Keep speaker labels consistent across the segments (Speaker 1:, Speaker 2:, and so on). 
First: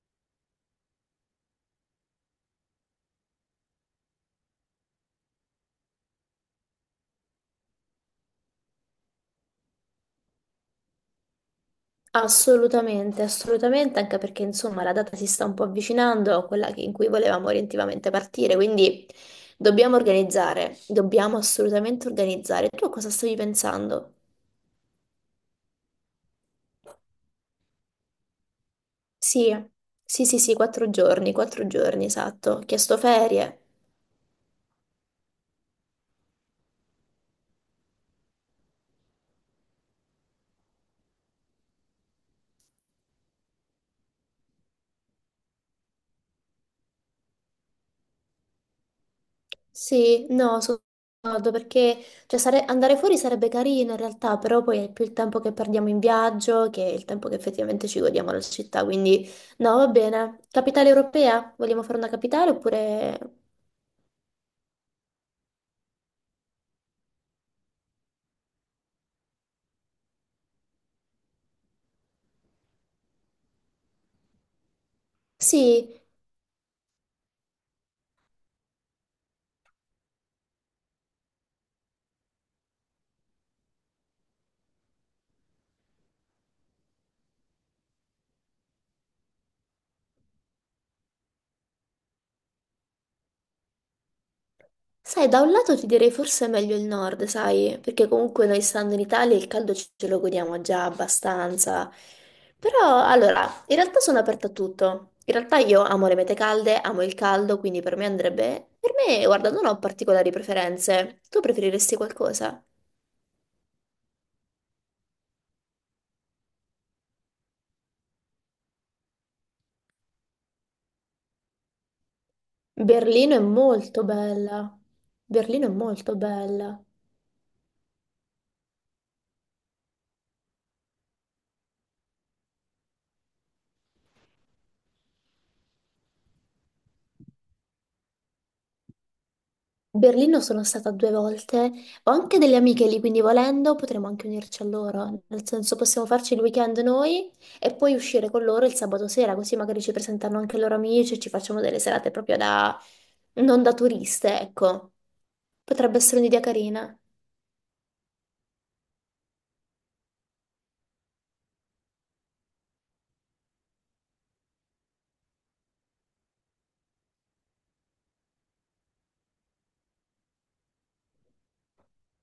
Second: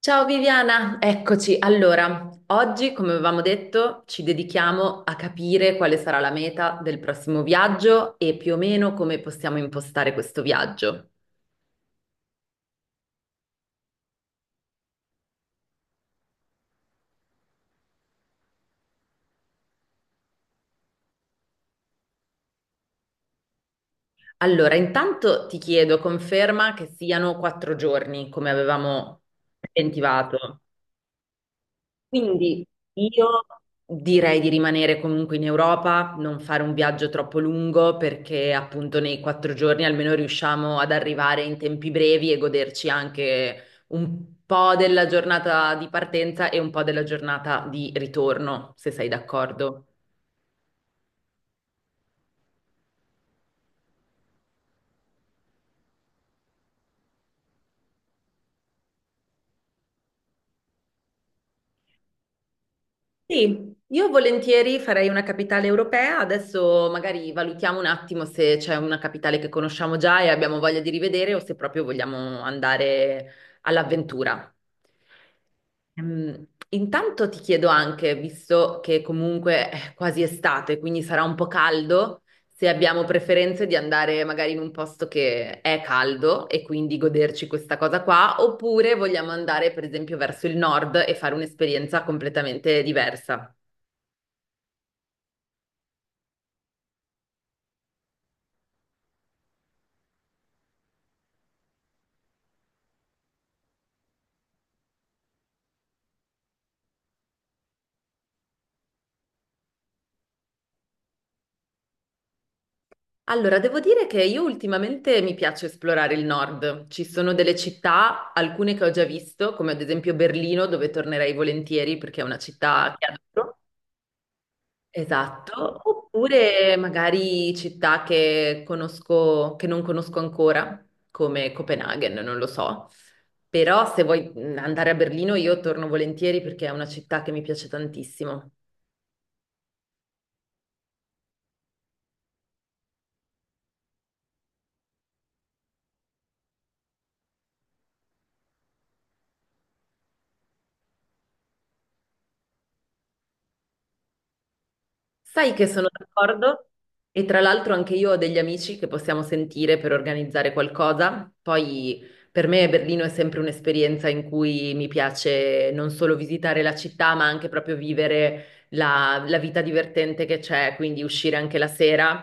Speaker 1: Ciao Viviana, eccoci. Allora, oggi, come avevamo detto, ci dedichiamo a capire quale sarà la meta del prossimo viaggio e più o meno come possiamo impostare questo viaggio.
Speaker 2: Assolutamente, assolutamente, anche perché insomma la data si sta un po' avvicinando a quella che- in cui volevamo orientativamente partire, quindi dobbiamo organizzare, dobbiamo assolutamente organizzare. Tu a cosa stavi pensando?
Speaker 1: Allora, intanto ti chiedo conferma che siano quattro giorni, come avevamo
Speaker 2: Sì, sì, sì, sì,
Speaker 1: preventivato.
Speaker 2: 4 giorni, 4 giorni, esatto. Ho
Speaker 1: Quindi
Speaker 2: chiesto
Speaker 1: io
Speaker 2: ferie.
Speaker 1: direi di rimanere comunque in Europa, non fare un viaggio troppo lungo perché appunto nei quattro giorni almeno riusciamo ad arrivare in tempi brevi e goderci anche un po' della giornata di partenza e un po' della giornata di ritorno, se sei d'accordo.
Speaker 2: Sì, no, sono d'accordo perché cioè, andare fuori sarebbe carino in realtà, però poi è più il tempo che perdiamo in viaggio che il tempo che effettivamente ci godiamo la città, quindi no, va bene. Capitale europea? Vogliamo fare una capitale oppure...
Speaker 1: Sì, io volentieri farei una capitale europea, adesso magari valutiamo un attimo se c'è una capitale che conosciamo già e abbiamo voglia di rivedere o se proprio vogliamo andare all'avventura.
Speaker 2: Sì.
Speaker 1: Intanto ti chiedo anche, visto che comunque è quasi estate, quindi sarà un po' caldo, se abbiamo preferenze di andare magari in un posto che è caldo e quindi goderci questa cosa qua, oppure vogliamo andare per esempio verso il nord e fare un'esperienza completamente diversa.
Speaker 2: Sai, da un lato ti direi forse è meglio il nord, sai, perché comunque noi stando in Italia il caldo ce lo godiamo già abbastanza. Però, allora, in realtà sono aperta a tutto. In realtà io amo le mete calde, amo il caldo, quindi per me andrebbe... Per me, guarda, non ho particolari preferenze. Tu preferiresti qualcosa?
Speaker 1: Allora, devo dire che io ultimamente mi piace esplorare il nord. Ci sono delle città, alcune che ho già visto, come ad esempio Berlino, dove tornerei volentieri perché è una città che
Speaker 2: Berlino è
Speaker 1: adoro.
Speaker 2: molto bella. Berlino è
Speaker 1: Esatto,
Speaker 2: molto
Speaker 1: oppure
Speaker 2: bella.
Speaker 1: magari città che conosco, che non conosco ancora, come Copenaghen, non lo so. Però se vuoi andare a Berlino io torno volentieri perché è una città che mi piace tantissimo.
Speaker 2: Berlino sono stata due volte, ho anche delle amiche lì, quindi volendo potremmo anche unirci a loro, nel senso possiamo farci il weekend noi e poi uscire con loro il sabato sera, così magari ci presentano anche i loro amici e ci facciamo delle serate proprio da... non da turiste, ecco.
Speaker 1: Sai che sono
Speaker 2: Potrebbe essere un'idea
Speaker 1: d'accordo
Speaker 2: carina.
Speaker 1: e tra l'altro anche io ho degli amici che possiamo sentire per organizzare qualcosa. Poi per me Berlino è sempre un'esperienza in cui mi piace non solo visitare la città, ma anche proprio vivere la vita divertente che c'è, quindi uscire anche la sera.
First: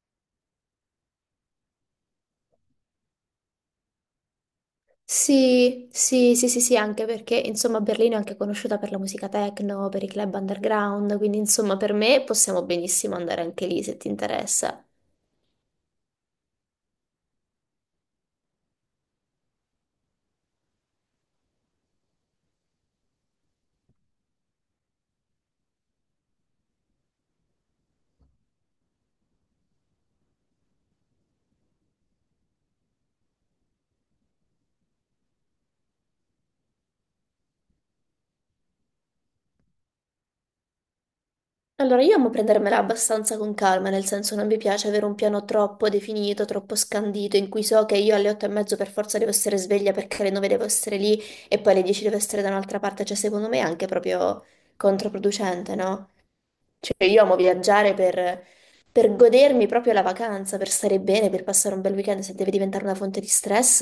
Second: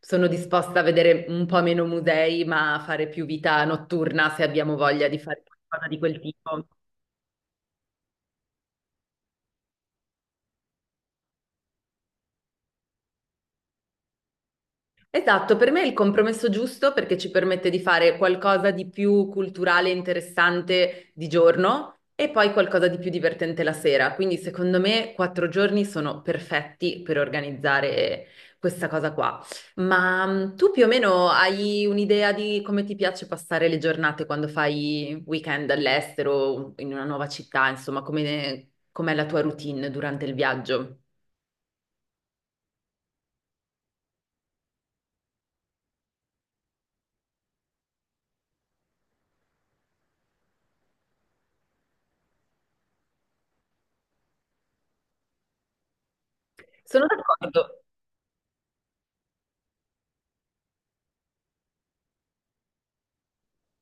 Speaker 1: Sono disposta a vedere un po' meno musei, ma a fare più vita notturna se abbiamo voglia di fare qualcosa
Speaker 2: Sì,
Speaker 1: di quel
Speaker 2: sì, sì, sì,
Speaker 1: tipo.
Speaker 2: sì, anche perché insomma Berlino è anche conosciuta per la musica techno, per i club underground, quindi insomma per me possiamo benissimo andare anche lì se ti interessa.
Speaker 1: Esatto, per me è il compromesso giusto perché ci permette di fare qualcosa di più culturale e interessante di giorno e poi qualcosa di più divertente la sera. Quindi secondo me quattro giorni sono perfetti per organizzare questa cosa qua. Ma tu più o meno hai un'idea di come ti piace passare le giornate quando fai weekend all'estero, in una nuova città, insomma, com'è la tua routine durante il viaggio?
Speaker 2: Allora, io amo prendermela abbastanza con calma, nel senso non mi piace avere un piano troppo definito, troppo scandito, in cui so che io alle 8:30 per forza devo essere sveglia perché alle 9 devo essere lì e poi alle 10 devo essere da un'altra parte, cioè secondo me è anche proprio controproducente, no?
Speaker 1: Sono
Speaker 2: Cioè io amo
Speaker 1: d'accordo.
Speaker 2: viaggiare per godermi proprio la vacanza, per stare bene, per passare un bel weekend, se deve diventare una fonte di stress,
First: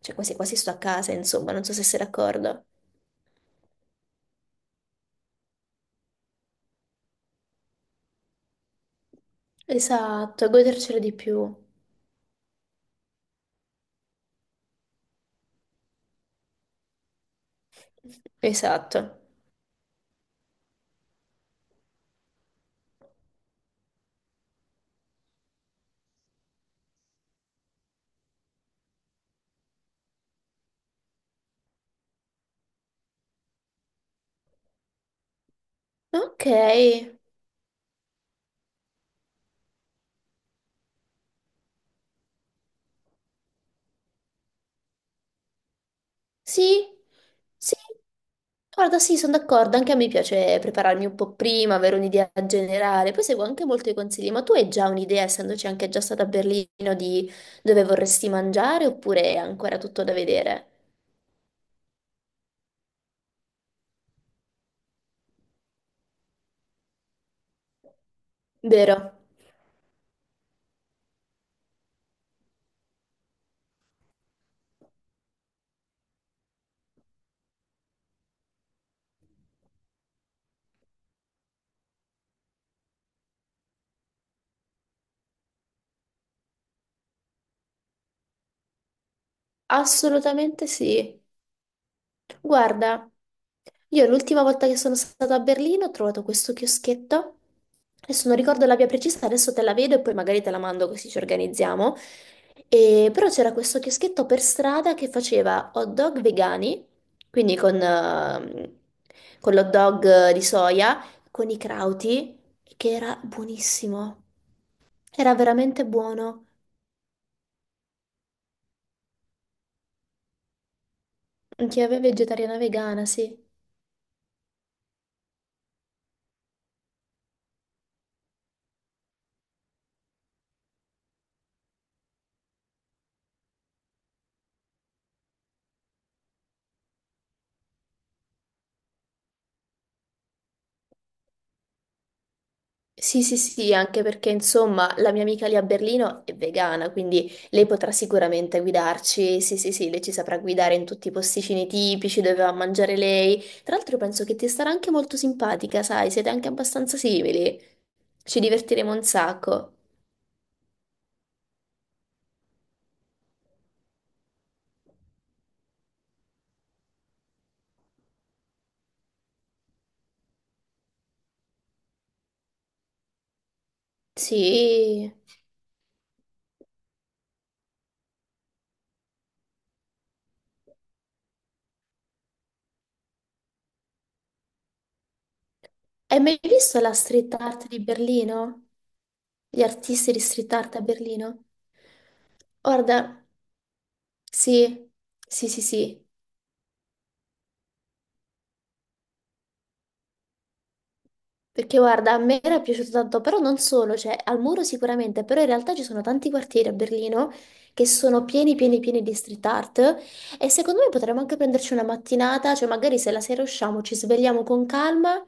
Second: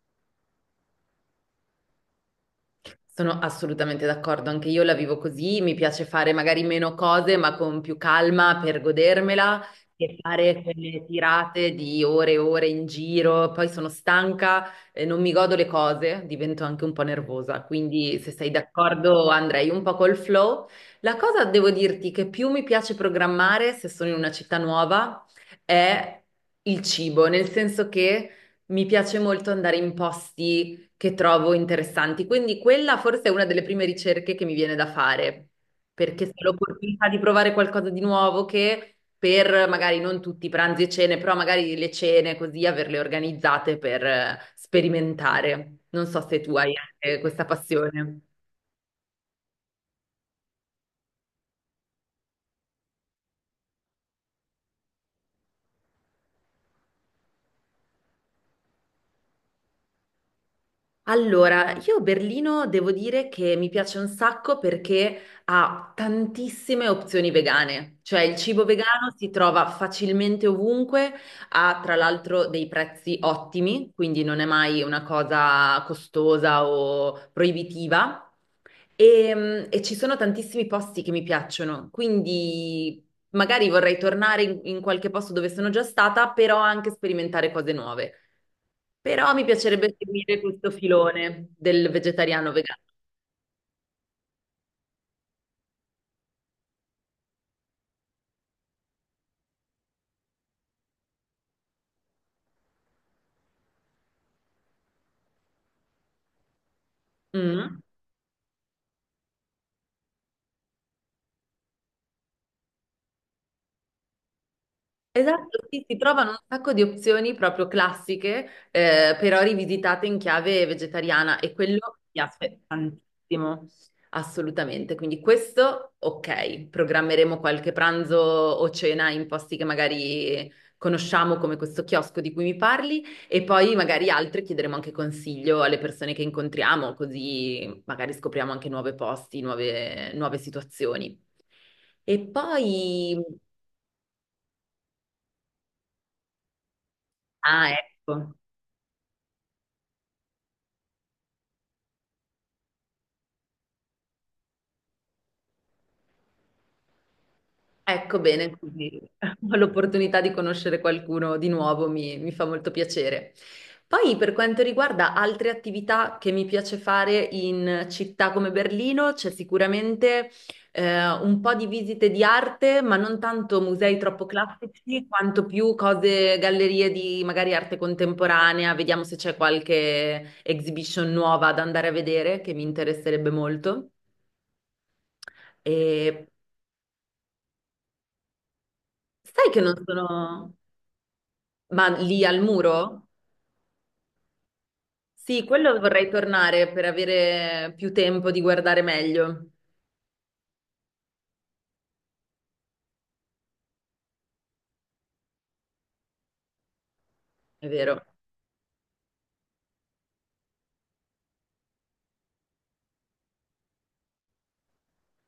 Speaker 2: cioè quasi quasi sto a casa, insomma, non so se sei d'accordo.
Speaker 1: Sono assolutamente d'accordo, anche io la vivo così, mi piace fare magari meno cose, ma con più calma per godermela che
Speaker 2: Esatto,
Speaker 1: fare
Speaker 2: godercelo
Speaker 1: quelle
Speaker 2: di più.
Speaker 1: tirate di ore e ore in giro, poi sono stanca, non mi godo le cose, divento anche un po' nervosa, quindi se sei
Speaker 2: Esatto.
Speaker 1: d'accordo andrei un po' col flow. La cosa devo dirti che più mi piace programmare se sono in una città nuova è il cibo, nel senso che mi piace molto andare in posti che trovo interessanti. Quindi quella forse è una delle prime ricerche che mi viene da fare, perché se ho
Speaker 2: Ok,
Speaker 1: l'opportunità di provare qualcosa di nuovo che per magari non tutti i pranzi e cene, però magari le cene così averle organizzate per sperimentare. Non so se tu hai
Speaker 2: sì,
Speaker 1: anche questa
Speaker 2: sì,
Speaker 1: passione.
Speaker 2: guarda, sì, sono d'accordo, anche a me piace prepararmi un po' prima, avere un'idea generale, poi seguo anche molti consigli, ma tu hai già un'idea, essendoci anche già stata a Berlino, di dove vorresti mangiare oppure è ancora tutto da vedere?
Speaker 1: Allora, io Berlino devo dire che mi piace un sacco perché ha tantissime opzioni vegane, cioè il cibo
Speaker 2: Vero?
Speaker 1: vegano si trova facilmente ovunque, ha tra l'altro dei prezzi ottimi, quindi non è mai una cosa costosa o proibitiva. E, e ci sono tantissimi posti che mi piacciono, quindi magari vorrei tornare in qualche posto dove sono già stata, però anche sperimentare cose nuove. Però mi piacerebbe seguire
Speaker 2: Assolutamente
Speaker 1: questo
Speaker 2: sì.
Speaker 1: filone del vegetariano vegano.
Speaker 2: Guarda, io l'ultima volta che sono stata a Berlino ho trovato questo chioschetto. Adesso non ricordo la via precisa, adesso te la vedo e poi magari te la mando così ci organizziamo. Però c'era questo chioschetto per strada che faceva hot dog vegani, quindi
Speaker 1: Mm.
Speaker 2: con l'hot dog di soia, con i crauti, che era buonissimo. Era
Speaker 1: Esatto, sì,
Speaker 2: veramente
Speaker 1: si trovano un
Speaker 2: buono.
Speaker 1: sacco di opzioni proprio classiche, però rivisitate in chiave vegetariana e quello
Speaker 2: Chiave
Speaker 1: mi
Speaker 2: vegetariana
Speaker 1: aspetta
Speaker 2: vegana, sì.
Speaker 1: tantissimo, assolutamente. Quindi questo, ok, programmeremo qualche pranzo o cena in posti che magari conosciamo come questo chiosco di cui mi parli e poi magari altri chiederemo anche consiglio alle persone che incontriamo, così magari scopriamo anche nuovi posti, nuove situazioni. E poi...
Speaker 2: Sì, sì, sì, anche perché insomma la mia amica lì a Berlino è vegana, quindi lei
Speaker 1: Ah,
Speaker 2: potrà
Speaker 1: ecco.
Speaker 2: sicuramente guidarci. Sì, sì, sì, lei ci saprà guidare in tutti i posticini tipici dove va a mangiare lei. Tra l'altro penso che ti starà anche molto simpatica, sai, siete anche abbastanza simili.
Speaker 1: Ecco
Speaker 2: Ci
Speaker 1: bene,
Speaker 2: divertiremo
Speaker 1: così
Speaker 2: un
Speaker 1: ho
Speaker 2: sacco.
Speaker 1: l'opportunità di conoscere qualcuno di nuovo, mi fa molto piacere. Poi per quanto riguarda altre attività che mi piace fare in città come Berlino, c'è sicuramente un po' di visite di arte, ma non tanto musei troppo classici,
Speaker 2: Sì.
Speaker 1: quanto più cose, gallerie di magari arte contemporanea, vediamo se c'è qualche exhibition nuova da andare a vedere che mi interesserebbe molto.
Speaker 2: Hai
Speaker 1: E
Speaker 2: mai visto la street art di Berlino?
Speaker 1: sai che
Speaker 2: Gli
Speaker 1: non
Speaker 2: artisti di street
Speaker 1: sono...
Speaker 2: art a Berlino?
Speaker 1: Ma lì al muro?
Speaker 2: Guarda, sì,
Speaker 1: Sì,
Speaker 2: sì, sì,
Speaker 1: quello
Speaker 2: sì.
Speaker 1: vorrei tornare per avere più tempo di guardare meglio,
Speaker 2: Perché guarda, a me era piaciuto tanto, però non solo, cioè al muro sicuramente, però in realtà ci sono tanti quartieri a Berlino
Speaker 1: è
Speaker 2: che
Speaker 1: vero.
Speaker 2: sono pieni, pieni, pieni di street art e secondo me potremmo anche prenderci una mattinata, cioè magari se la sera usciamo, ci svegliamo con calma,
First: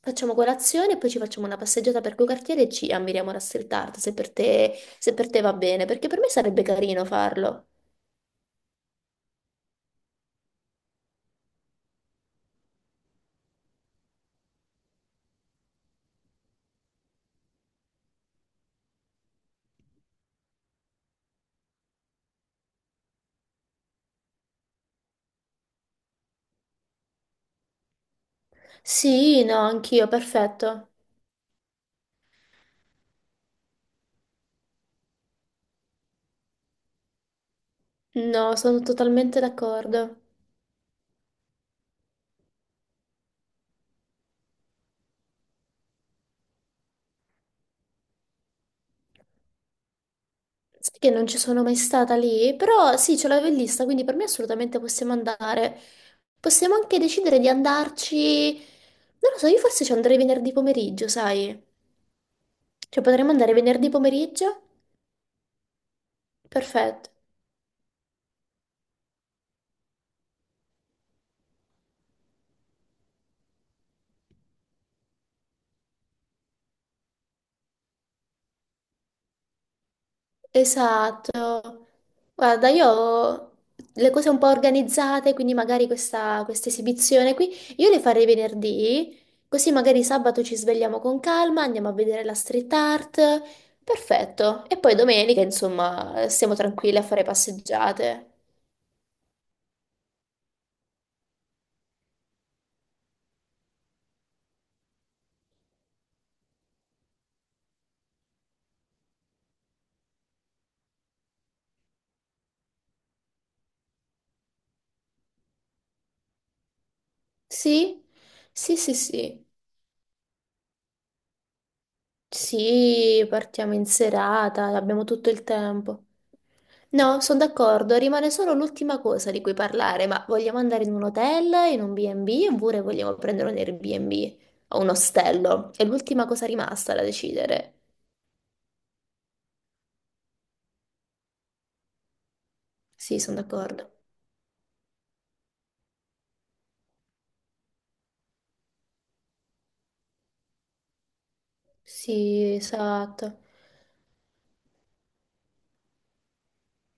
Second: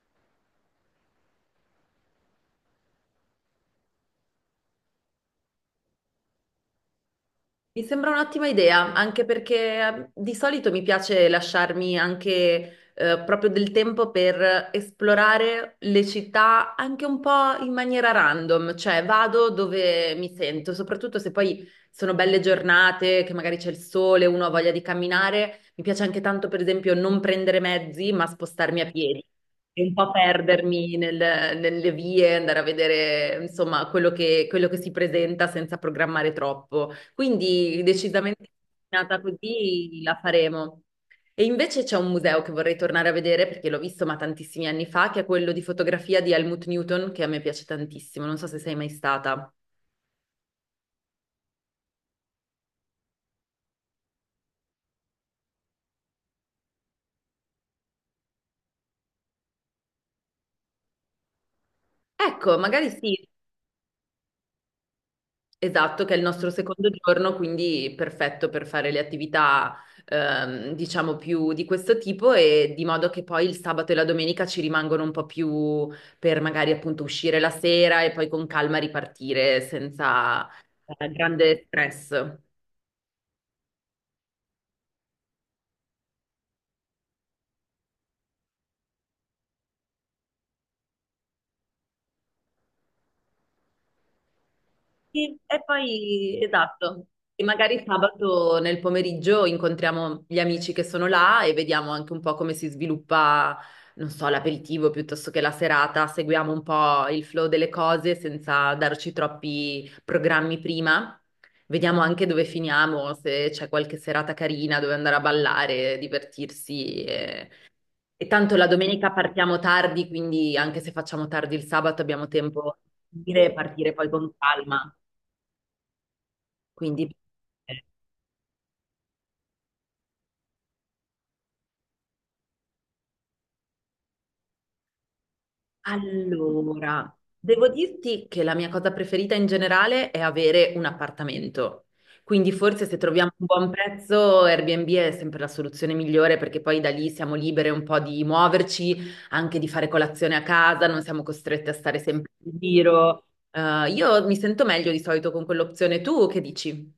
Speaker 2: facciamo colazione e poi ci facciamo una passeggiata per quei quartieri e ci ammiriamo la street art, se per te, se per te va bene, perché per me sarebbe carino farlo.
Speaker 1: Mi sembra un'ottima idea, anche perché di solito mi piace lasciarmi anche proprio del tempo per esplorare le città anche un po' in maniera random, cioè vado dove mi sento, soprattutto se poi sono belle giornate, che magari c'è il sole, uno ha voglia di camminare. Mi piace anche tanto, per esempio, non prendere mezzi, ma spostarmi a piedi
Speaker 2: Sì, no,
Speaker 1: e un
Speaker 2: anch'io,
Speaker 1: po'
Speaker 2: perfetto.
Speaker 1: perdermi nelle vie, andare a vedere, insomma, quello che si presenta senza programmare troppo. Quindi decisamente
Speaker 2: No, sono
Speaker 1: nata
Speaker 2: totalmente
Speaker 1: così
Speaker 2: d'accordo.
Speaker 1: la faremo. E invece c'è un museo che vorrei tornare a vedere perché l'ho visto ma tantissimi anni fa, che è quello di fotografia di Helmut Newton, che a me piace tantissimo. Non so se sei mai stata.
Speaker 2: Sai che non ci sono mai stata lì, però sì, ce l'avevo in lista, quindi per me assolutamente possiamo andare. Possiamo anche decidere di andarci. Non lo so, io forse ci andrei venerdì pomeriggio, sai?
Speaker 1: Ecco, magari
Speaker 2: Cioè,
Speaker 1: sì.
Speaker 2: potremmo andare venerdì pomeriggio?
Speaker 1: Esatto, che è il nostro secondo
Speaker 2: Perfetto.
Speaker 1: giorno, quindi perfetto per fare le attività, diciamo, più di questo tipo e di modo che poi il sabato e la domenica ci rimangono un po' più per magari appunto uscire la sera e poi con calma ripartire senza, grande
Speaker 2: Esatto.
Speaker 1: stress.
Speaker 2: Guarda, io ho le cose un po' organizzate, quindi magari questa esibizione qui, io le farei venerdì, così magari sabato ci svegliamo con calma, andiamo a vedere la street art. Perfetto. E poi
Speaker 1: Sì,
Speaker 2: domenica,
Speaker 1: e
Speaker 2: insomma,
Speaker 1: poi,
Speaker 2: stiamo tranquilli a
Speaker 1: esatto,
Speaker 2: fare
Speaker 1: e magari
Speaker 2: passeggiate.
Speaker 1: sabato nel pomeriggio incontriamo gli amici che sono là e vediamo anche un po' come si sviluppa, non so, l'aperitivo piuttosto che la serata, seguiamo un po' il flow delle cose senza darci troppi programmi prima, vediamo anche dove finiamo, se c'è qualche serata carina dove andare a ballare, divertirsi.
Speaker 2: Sì?
Speaker 1: E tanto la
Speaker 2: Sì, sì,
Speaker 1: domenica
Speaker 2: sì.
Speaker 1: partiamo tardi, quindi anche se facciamo tardi il sabato abbiamo tempo
Speaker 2: Sì,
Speaker 1: di partire
Speaker 2: partiamo in
Speaker 1: partire poi con
Speaker 2: serata,
Speaker 1: calma.
Speaker 2: abbiamo tutto il tempo.
Speaker 1: Quindi,
Speaker 2: No, sono d'accordo, rimane solo l'ultima cosa di cui parlare, ma vogliamo andare in un hotel, in un B&B oppure vogliamo prendere un Airbnb o un ostello? È l'ultima cosa rimasta da
Speaker 1: allora, devo
Speaker 2: decidere.
Speaker 1: dirti che la mia cosa preferita in generale è avere un appartamento. Quindi forse se
Speaker 2: Sì,
Speaker 1: troviamo
Speaker 2: sono
Speaker 1: un buon
Speaker 2: d'accordo.
Speaker 1: prezzo, Airbnb è sempre la soluzione migliore perché poi da lì siamo libere un po' di muoverci, anche di fare colazione a casa, non siamo costrette a stare sempre
Speaker 2: Sì,
Speaker 1: in giro.
Speaker 2: esatto.
Speaker 1: Io mi sento meglio di solito con quell'opzione. Tu che dici?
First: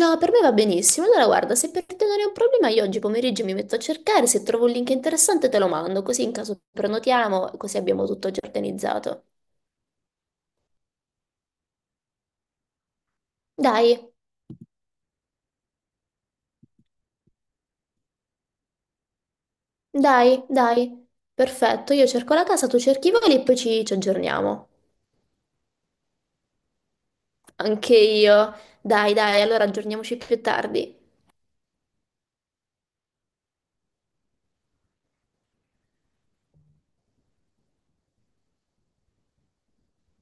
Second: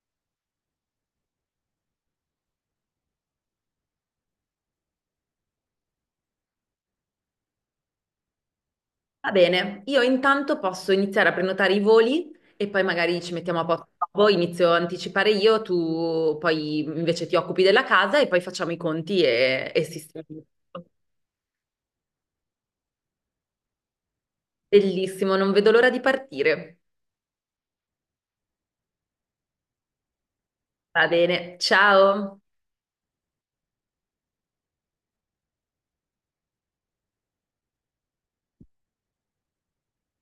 Speaker 2: No, per me va benissimo. Allora, guarda, se per te non è un problema, io oggi pomeriggio mi metto a cercare, se trovo un link interessante te lo mando, così in caso prenotiamo, così abbiamo tutto già organizzato.
Speaker 1: Va bene, io intanto posso iniziare a prenotare i voli e poi magari ci mettiamo a posto.
Speaker 2: Dai,
Speaker 1: Poi inizio a anticipare io, tu poi invece ti occupi della casa e poi facciamo i conti e sistemiamo
Speaker 2: dai,
Speaker 1: tutto.
Speaker 2: dai. Perfetto, io cerco la casa, tu cerchi i voli e poi ci aggiorniamo.
Speaker 1: Bellissimo, non vedo l'ora di partire.
Speaker 2: Anche io. Dai, dai, allora aggiorniamoci più tardi.
Speaker 1: Va bene, ciao.